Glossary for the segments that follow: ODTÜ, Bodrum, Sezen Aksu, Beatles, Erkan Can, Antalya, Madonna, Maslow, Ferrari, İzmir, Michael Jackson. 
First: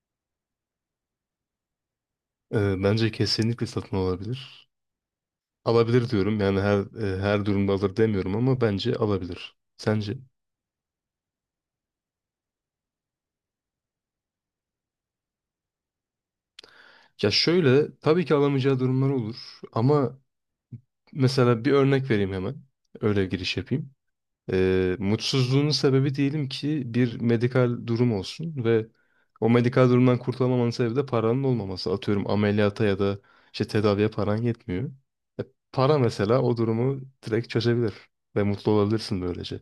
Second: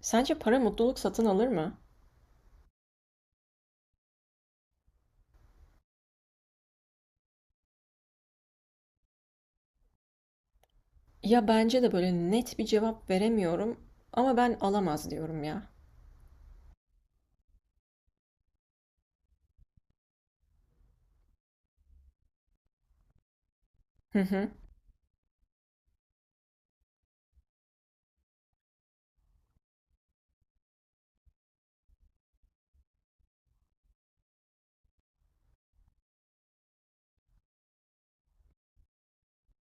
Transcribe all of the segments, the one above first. Sence para mutluluk satın alır mı? Bence kesinlikle satın alabilir. Alabilir diyorum yani her durumda alır demiyorum ama bence alabilir. Sence? Ya bence de böyle net bir cevap veremiyorum ama ben alamaz diyorum ya. Ya şöyle tabii ki alamayacağı durumlar olur ama mesela bir örnek vereyim hemen. Öyle giriş yapayım. Hı hı. Mutsuzluğunun sebebi diyelim ki bir medikal durum olsun ve o medikal durumdan kurtulamamanın sebebi de paranın olmaması. Atıyorum ameliyata ya da işte tedaviye paran yetmiyor. E, Para mesela o durumu direkt çözebilir ve mutlu olabilirsin böylece.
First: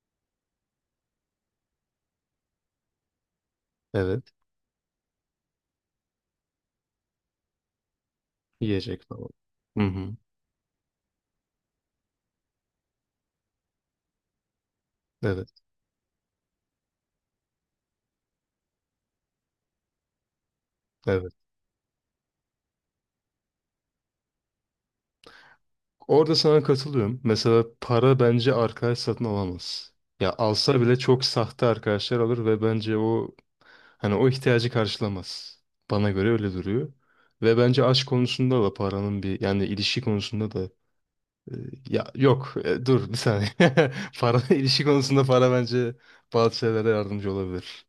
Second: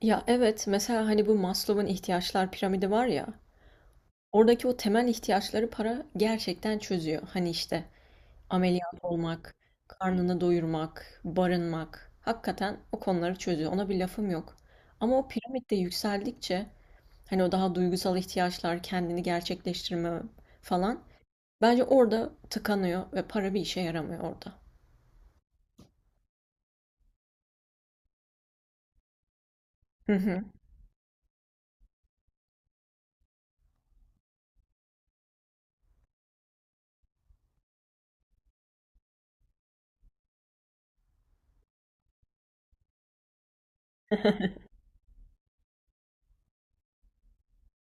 Ya evet mesela hani bu Maslow'un ihtiyaçlar piramidi var ya. Evet. Oradaki o temel ihtiyaçları para gerçekten çözüyor. Hani işte ameliyat Yiyecek falan. olmak, Hı hı. karnını doyurmak, barınmak. Hakikaten o konuları çözüyor. Ona bir lafım yok. Ama o Evet, piramitte yükseldikçe hani o daha duygusal ihtiyaçlar, kendini gerçekleştirme falan. evet. Bence orada tıkanıyor ve para bir işe yaramıyor orada. Orada sana katılıyorum. Mesela para bence arkadaş satın alamaz. Hı Ya hı. alsa bile çok sahte arkadaşlar alır ve bence o hani o ihtiyacı karşılamaz. Bana göre öyle duruyor. Ve bence aşk konusunda da paranın bir yani ilişki konusunda da e, ya yok e, dur bir saniye. Para ilişki konusunda para bence bazı şeylere yardımcı olabilir.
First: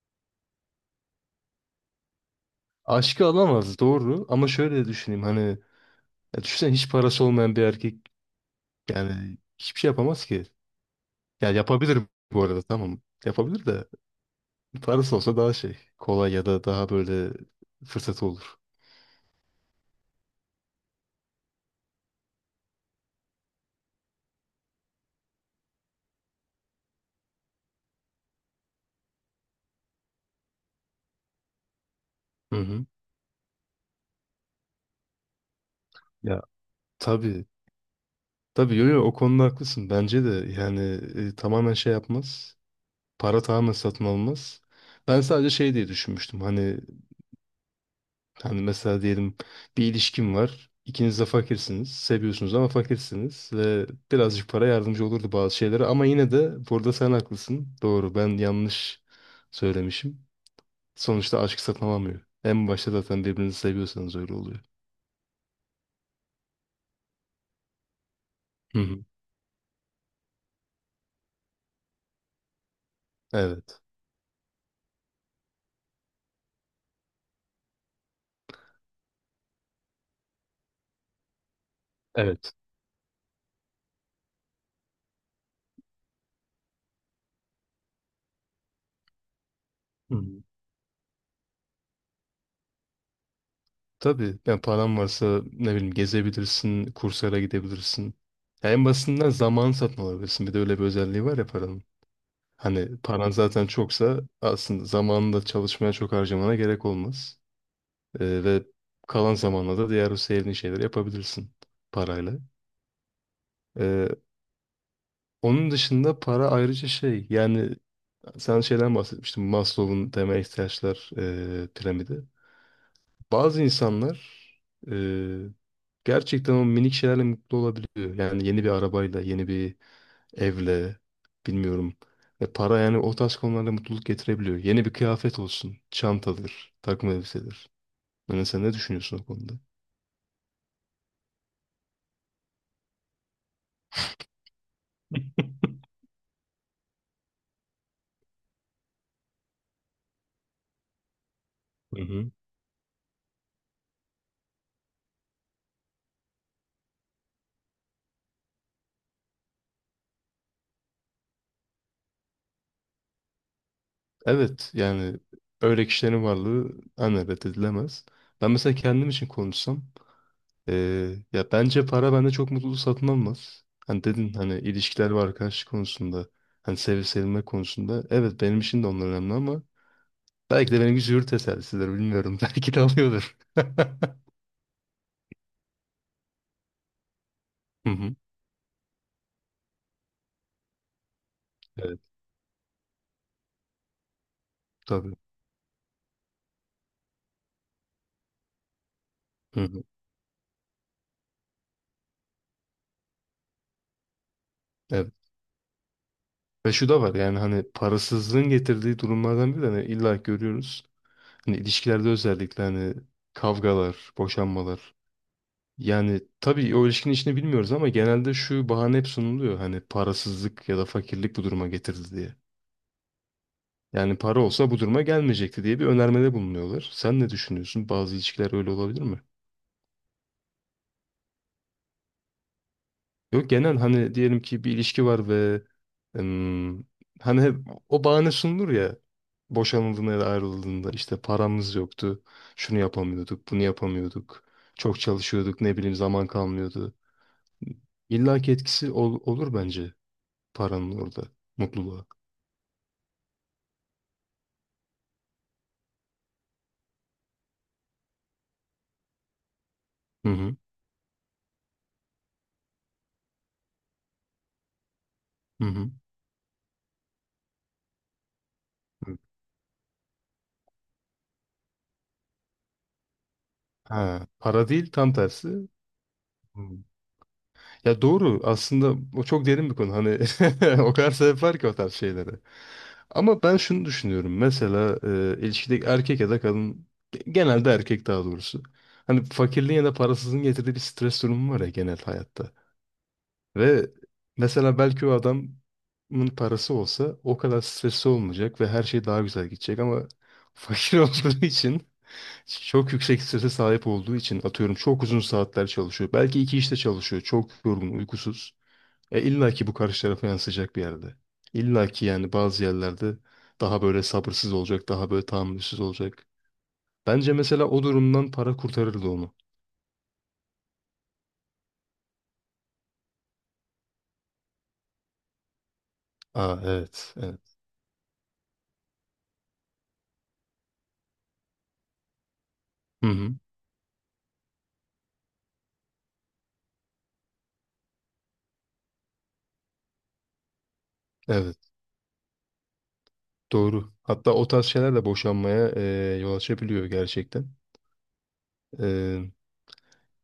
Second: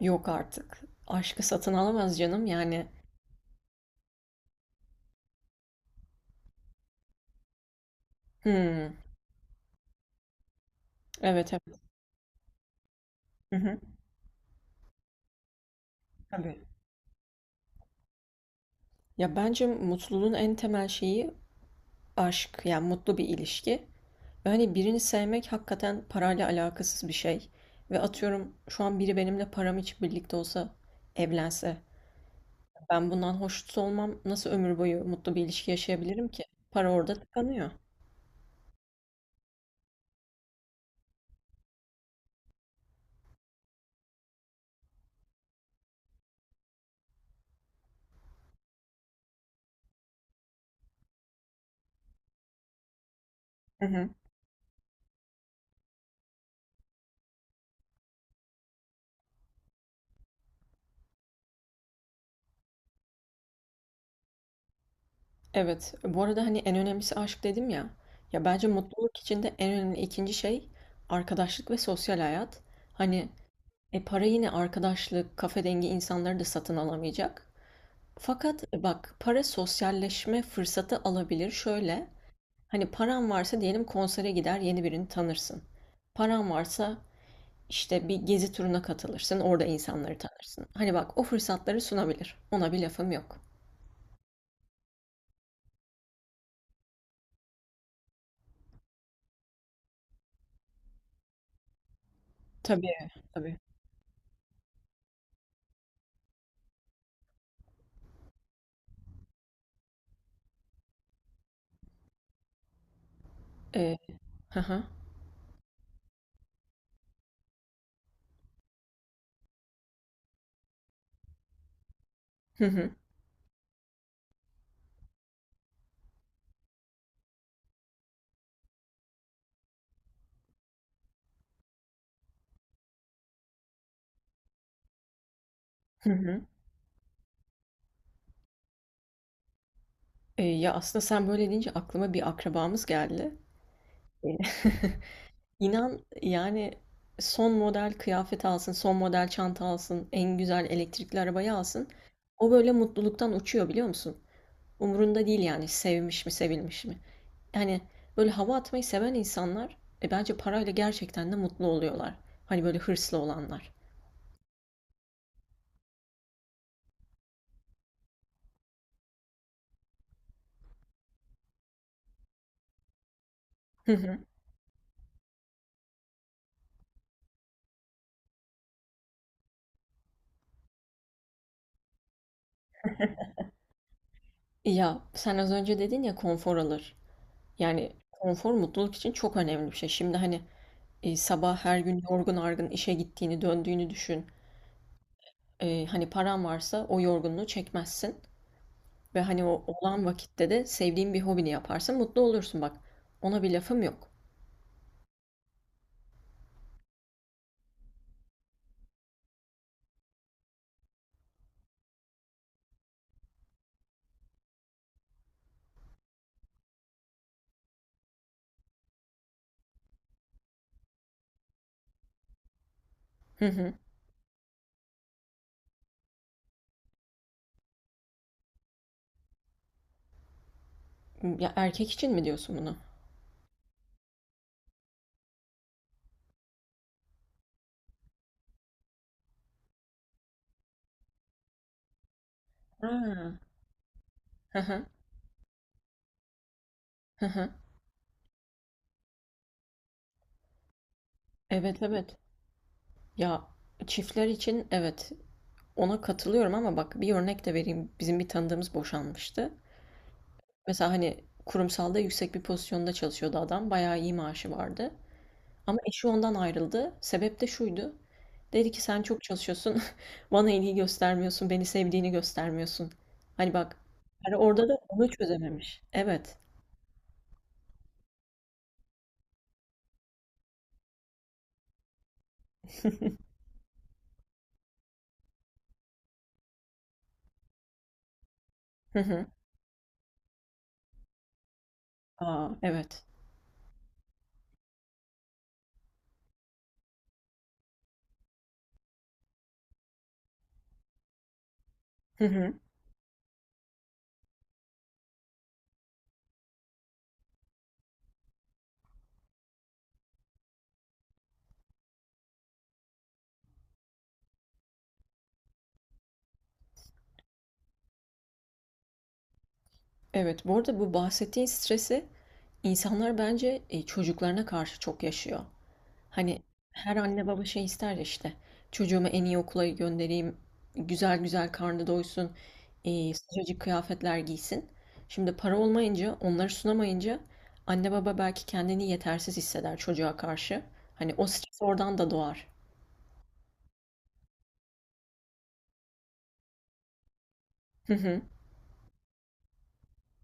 Yok artık. Aşkı satın alamaz canım yani. Aşkı alamaz doğru ama şöyle düşüneyim hani ya düşünsene hiç parası olmayan bir erkek. Hımm. Yani hiçbir şey yapamaz ki. Ya Evet, evet. yapabilir bu arada tamam. Hı Yapabilir hı. de parası olsa daha şey kolay ya da Tabii. daha böyle fırsatı olur. Ya bence mutluluğun en temel şeyi aşk. Yani mutlu bir ilişki. Ve hani birini sevmek hakikaten parayla alakasız bir şey. Ve atıyorum şu an biri benimle param için birlikte olsa, evlense, Hı hı. ben bundan hoşnut olmam. Nasıl ömür boyu mutlu bir ilişki yaşayabilirim Ya ki? Para orada tabii tıkanıyor. tabii yo, yo, o konuda haklısın. Bence de yani tamamen şey yapmaz. Para tamamen satın almaz. Ben sadece şey diye düşünmüştüm. Hani. Mesela diyelim bir ilişkim var. İkiniz de fakirsiniz. Seviyorsunuz ama fakirsiniz. Hı Ve hı. birazcık para yardımcı olurdu bazı şeylere. Ama yine de burada sen haklısın. Doğru, ben yanlış söylemişim. Sonuçta aşk satın. En başta zaten birbirinizi seviyorsanız öyle oluyor. Evet. Bu arada, hani, en önemlisi aşk dedim ya. Ya, bence Hı hı. mutluluk içinde en önemli ikinci şey arkadaşlık ve sosyal hayat. Hani, Evet. Para yine arkadaşlık, kafe dengi insanları da satın alamayacak. Fakat, bak, para sosyalleşme fırsatı alabilir. Şöyle, Evet. hani, paran varsa diyelim konsere gider, yeni birini tanırsın. Paran varsa, işte, bir gezi turuna katılırsın, orada Hı insanları hı. tanırsın. Hani, bak, o fırsatları sunabilir. Ona bir lafım yok. Tabii yani paran varsa ne bileyim gezebilirsin, kurslara gidebilirsin. Ya en basitinden zaman satın alabilirsin. Bir de öyle bir özelliği var ya paranın. Tabii, Hani paran tabii. zaten çoksa aslında zamanında çalışmaya çok harcamana gerek olmaz. Ve kalan zamanla da diğer o sevdiğin şeyleri yapabilirsin parayla. Eee Ee, Onun dışında para ayrıca şey yani sen şeyden bahsetmiştin Maslow'un temel ihtiyaçlar piramidi. Hı hı. Bazı insanlar e, gerçekten o minik şeylerle mutlu olabiliyor. Yani yeni bir arabayla, yeni bir evle, bilmiyorum. Ve para yani o tarz konularda mutluluk getirebiliyor. Yeni bir kıyafet olsun, Hı hı. çantadır, takım elbisedir. Yani sen ne düşünüyorsun o konuda? Ya aslında sen böyle deyince aklıma bir akrabamız geldi. E, İnan yani son model kıyafet alsın, son model çanta alsın, en güzel elektrikli arabayı alsın. Hı hı. O böyle mutluluktan uçuyor biliyor musun? Umurunda değil yani sevmiş mi, sevilmiş mi? Yani böyle hava atmayı seven insanlar bence parayla gerçekten de mutlu oluyorlar. Hani böyle hırslı olanlar. Evet yani öyle kişilerin varlığı hani reddedilemez. Ben mesela kendim için konuşsam ya bence para bende çok mutluluk satın almaz. Hı Hani hı. dedin hani ilişkiler ve arkadaşlık konusunda hani sevip sevilme konusunda evet benim için de onlar önemli ama belki de benimki züğürt tesellisidir, bilmiyorum. Belki de alıyordur. Ya sen az önce dedin ya konfor alır. Hı Yani hı. konfor mutluluk için çok önemli bir şey. Şimdi hani sabah her Evet. gün yorgun argın işe gittiğini, döndüğünü düşün. Tabii. Hani paran varsa o yorgunluğu çekmezsin ve hani Hı o hı. olan vakitte de sevdiğin bir hobini yaparsın, mutlu olursun bak. Ona bir lafım yok. Evet. Ve şu da var yani hani parasızlığın getirdiği durumlardan biri de hani illa görüyoruz. Hani ilişkilerde özellikle hani kavgalar, boşanmalar. Yani tabii o ilişkinin içini bilmiyoruz ama genelde şu bahane hep sunuluyor. Hani parasızlık ya da fakirlik bu duruma getirdi diye. Hı hı. Yani para olsa bu duruma gelmeyecekti diye bir önermede bulunuyorlar. Sen ne düşünüyorsun? Bazı ilişkiler öyle olabilir mi? Ya erkek için mi diyorsun bunu? Yok genel hani diyelim ki bir ilişki var ve em, hani hep o bahane sunulur ya boşanıldığında ya da ayrıldığında işte paramız yoktu, şunu Ha. yapamıyorduk, bunu yapamıyorduk, Hı hı. çok çalışıyorduk, ne bileyim zaman kalmıyordu. Hı hı. İlla ki etkisi olur bence paranın orada Evet mutluluğa. evet. Ya çiftler için evet ona katılıyorum ama bak bir örnek de vereyim. Bizim bir tanıdığımız boşanmıştı. Hı hı. Mesela hani kurumsalda yüksek bir pozisyonda çalışıyordu adam. Bayağı iyi maaşı vardı. Hı Ama hı. eşi ondan ayrıldı. Sebep de şuydu. Dedi ki sen Hı. çok çalışıyorsun. Bana ilgi göstermiyorsun. Beni sevdiğini göstermiyorsun. Hani bak. Ha, Hani para orada da değil onu tam tersi. çözememiş. Evet. Hı. Ya doğru, aslında o çok derin bir konu hani o kadar sebep var ki o tarz şeylere. Ama ben şunu düşünüyorum. Mesela ilişkideki erkek ya da kadın genelde erkek daha doğrusu. Hı Hani hı. fakirliğin ya da parasızlığın getirdiği bir stres durumu var ya genel hayatta. Aa, evet. Ve mesela belki o adamın parası olsa o kadar stresli olmayacak ve her şey daha güzel gidecek ama fakir olduğu için Hı hı. çok yüksek strese sahip olduğu için atıyorum çok uzun saatler çalışıyor. Belki iki işte çalışıyor. Çok yorgun, uykusuz. İlla ki bu karşı tarafa yansıyacak bir yerde. İlla ki yani bazı yerlerde daha böyle sabırsız olacak, daha böyle tahammülsüz olacak. Bence mesela o durumdan para kurtarırdı onu. Evet. Bu arada bu bahsettiğin stresi insanlar bence çocuklarına karşı çok yaşıyor. Hani Aa her evet, anne evet. baba şey ister ya işte çocuğumu en iyi okula göndereyim, güzel güzel karnı doysun, Hı hı, sıcacık kıyafetler giysin. Şimdi para olmayınca, onları sunamayınca anne baba belki kendini yetersiz hisseder çocuğa karşı. Hani o evet, stres oradan da doğar. doğru. Hatta o tarz şeyler de boşanmaya yol açabiliyor gerçekten. Hı hı, E,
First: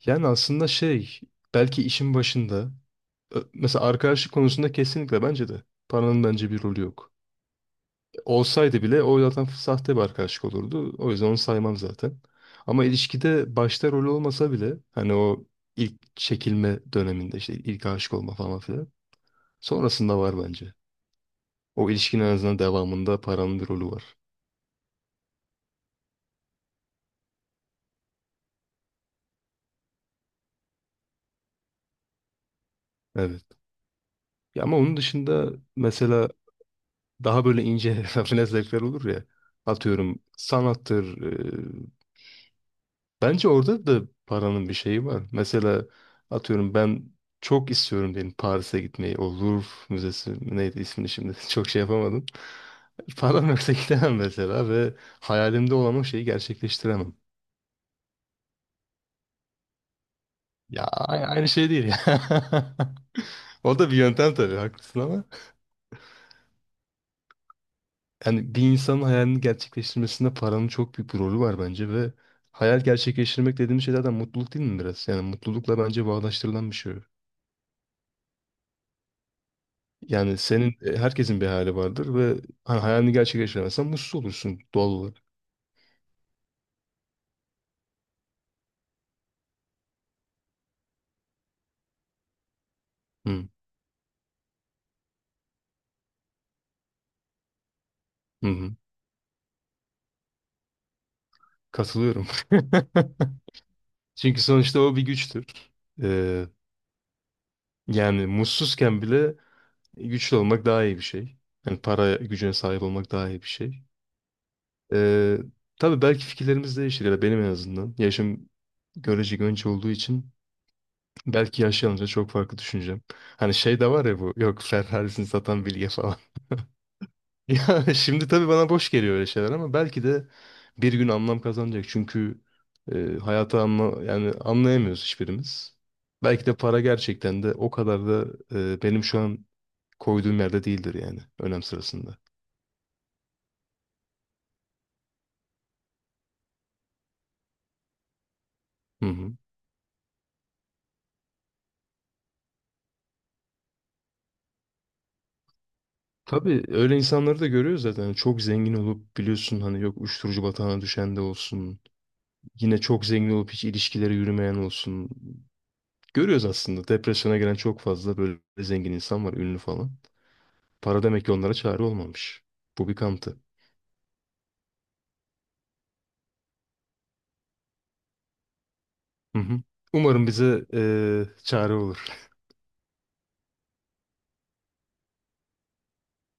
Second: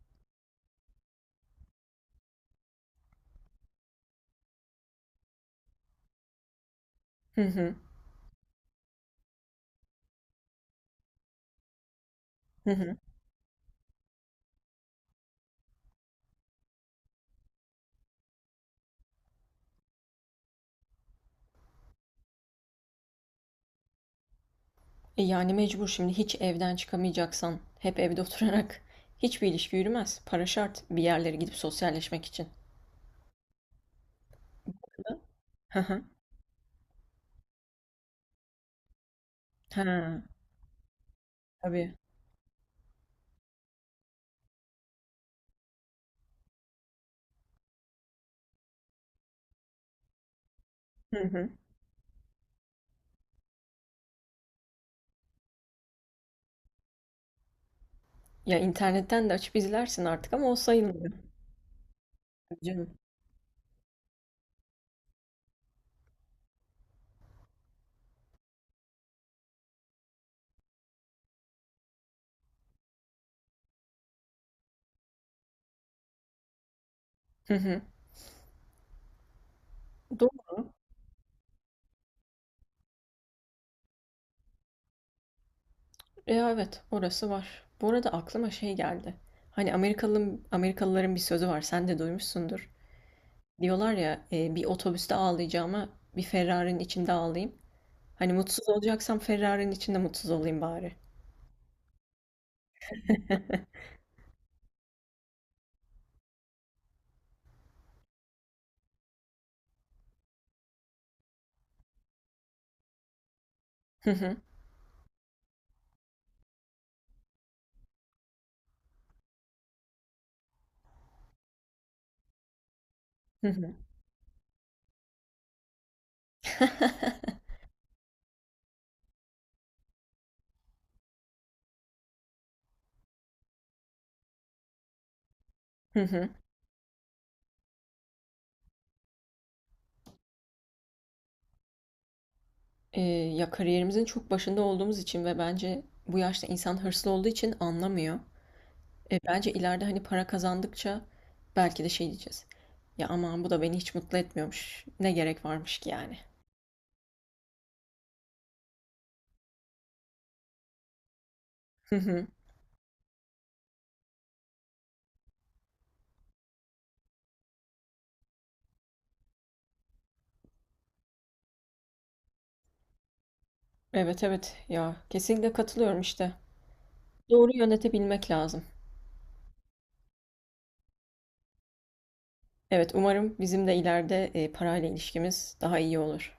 Yani aslında şey, belki işin başında, mesela arkadaşlık konusunda kesinlikle bence de paranın bence bir rolü yok. hı hı, Olsaydı bile o zaten sahte bir arkadaşlık olurdu. O yüzden onu saymam zaten. hı Ama hı. ilişkide başta rol olmasa bile hani o ilk çekilme döneminde işte ilk aşık olma falan filan. Sonrasında var bence. O ilişkinin en azından devamında paranın bir rolü var. E yani mecbur şimdi hiç evden çıkamayacaksan, hep evde oturarak hiçbir ilişki yürümez. Para şart bir yerlere gidip sosyalleşmek için. Evet. Ya ama onun dışında Hı hı. mesela daha böyle ince rafine zevkler olur ya. Ha, Atıyorum sanattır, e, tabii. bence orada da paranın bir şeyi var. Mesela atıyorum ben çok istiyorum diyelim Paris'e gitmeyi. O Louvre Müzesi mi neydi ismini Hı şimdi hı. çok şey yapamadım. Param yoksa gidemem mesela ve hayalimde olan o şeyi gerçekleştiremem. Ya internetten de açıp izlersin artık ama o Ya sayılmıyor. aynı şey değil ya. Tabii Canım. O da bir yöntem tabii, haklısın ama. Yani bir insanın hayalini gerçekleştirmesinde paranın çok büyük bir rolü var bence ve hayal gerçekleştirmek dediğimiz şey zaten mutluluk değil mi biraz? Yani mutlulukla bence bağdaştırılan bir şey. Hı hı. Yani Doğru. senin herkesin bir hayali vardır ve hani hayalini gerçekleştiremezsen mutsuz olursun doğal olarak. Ya evet, orası var. Bu arada aklıma şey geldi. Hani Amerikalı, Amerikalıların bir sözü var, sen de duymuşsundur. Hı, Diyorlar ya, bir otobüste ağlayacağıma bir Ferrari'nin içinde ağlayayım. Hani hı, mutsuz hı. olacaksam Ferrari'nin içinde mutsuz olayım bari. Katılıyorum. Çünkü sonuçta o bir güçtür. Ee, Yani mutsuzken bile güçlü olmak daha iyi bir şey. Yani para gücüne sahip olmak daha iyi bir şey. Hı hı. Ee, tabii belki fikirlerimiz değişir ya da benim en azından. Yaşım görecek önce olduğu için belki yaşlanınca çok farklı düşüneceğim. Hı Hani hı. şey de var ya bu yok Ferrari'sini satan bilge falan. Ya şimdi tabii bana boş geliyor öyle şeyler ama belki de bir gün anlam kazanacak. Çünkü e, hayatı anla yani anlayamıyoruz hiçbirimiz. Hı hı. Belki de para gerçekten de o kadar da benim şu an koyduğum yerde değildir yani önem sırasında. Ya kariyerimizin çok başında olduğumuz için ve bence bu yaşta insan hırslı olduğu için anlamıyor. Hı hı. Bence ileride hani para kazandıkça belki de şey diyeceğiz. Ya aman bu da beni hiç mutlu etmiyormuş. Ne gerek varmış ki yani. Tabii öyle insanları da görüyoruz zaten. Yani çok zengin olup biliyorsun hani yok uyuşturucu batağına düşen de olsun. Hı hı. Yine çok zengin olup hiç ilişkileri yürümeyen olsun. Görüyoruz aslında depresyona giren çok fazla böyle zengin insan var ünlü falan. Para demek ki onlara çare olmamış. Bu bir kanıtı. Evet evet ya kesinlikle katılıyorum işte. Doğru yönetebilmek lazım. Hı hı. Umarım bize çare olur. Evet umarım bizim de ileride parayla ilişkimiz daha iyi olur.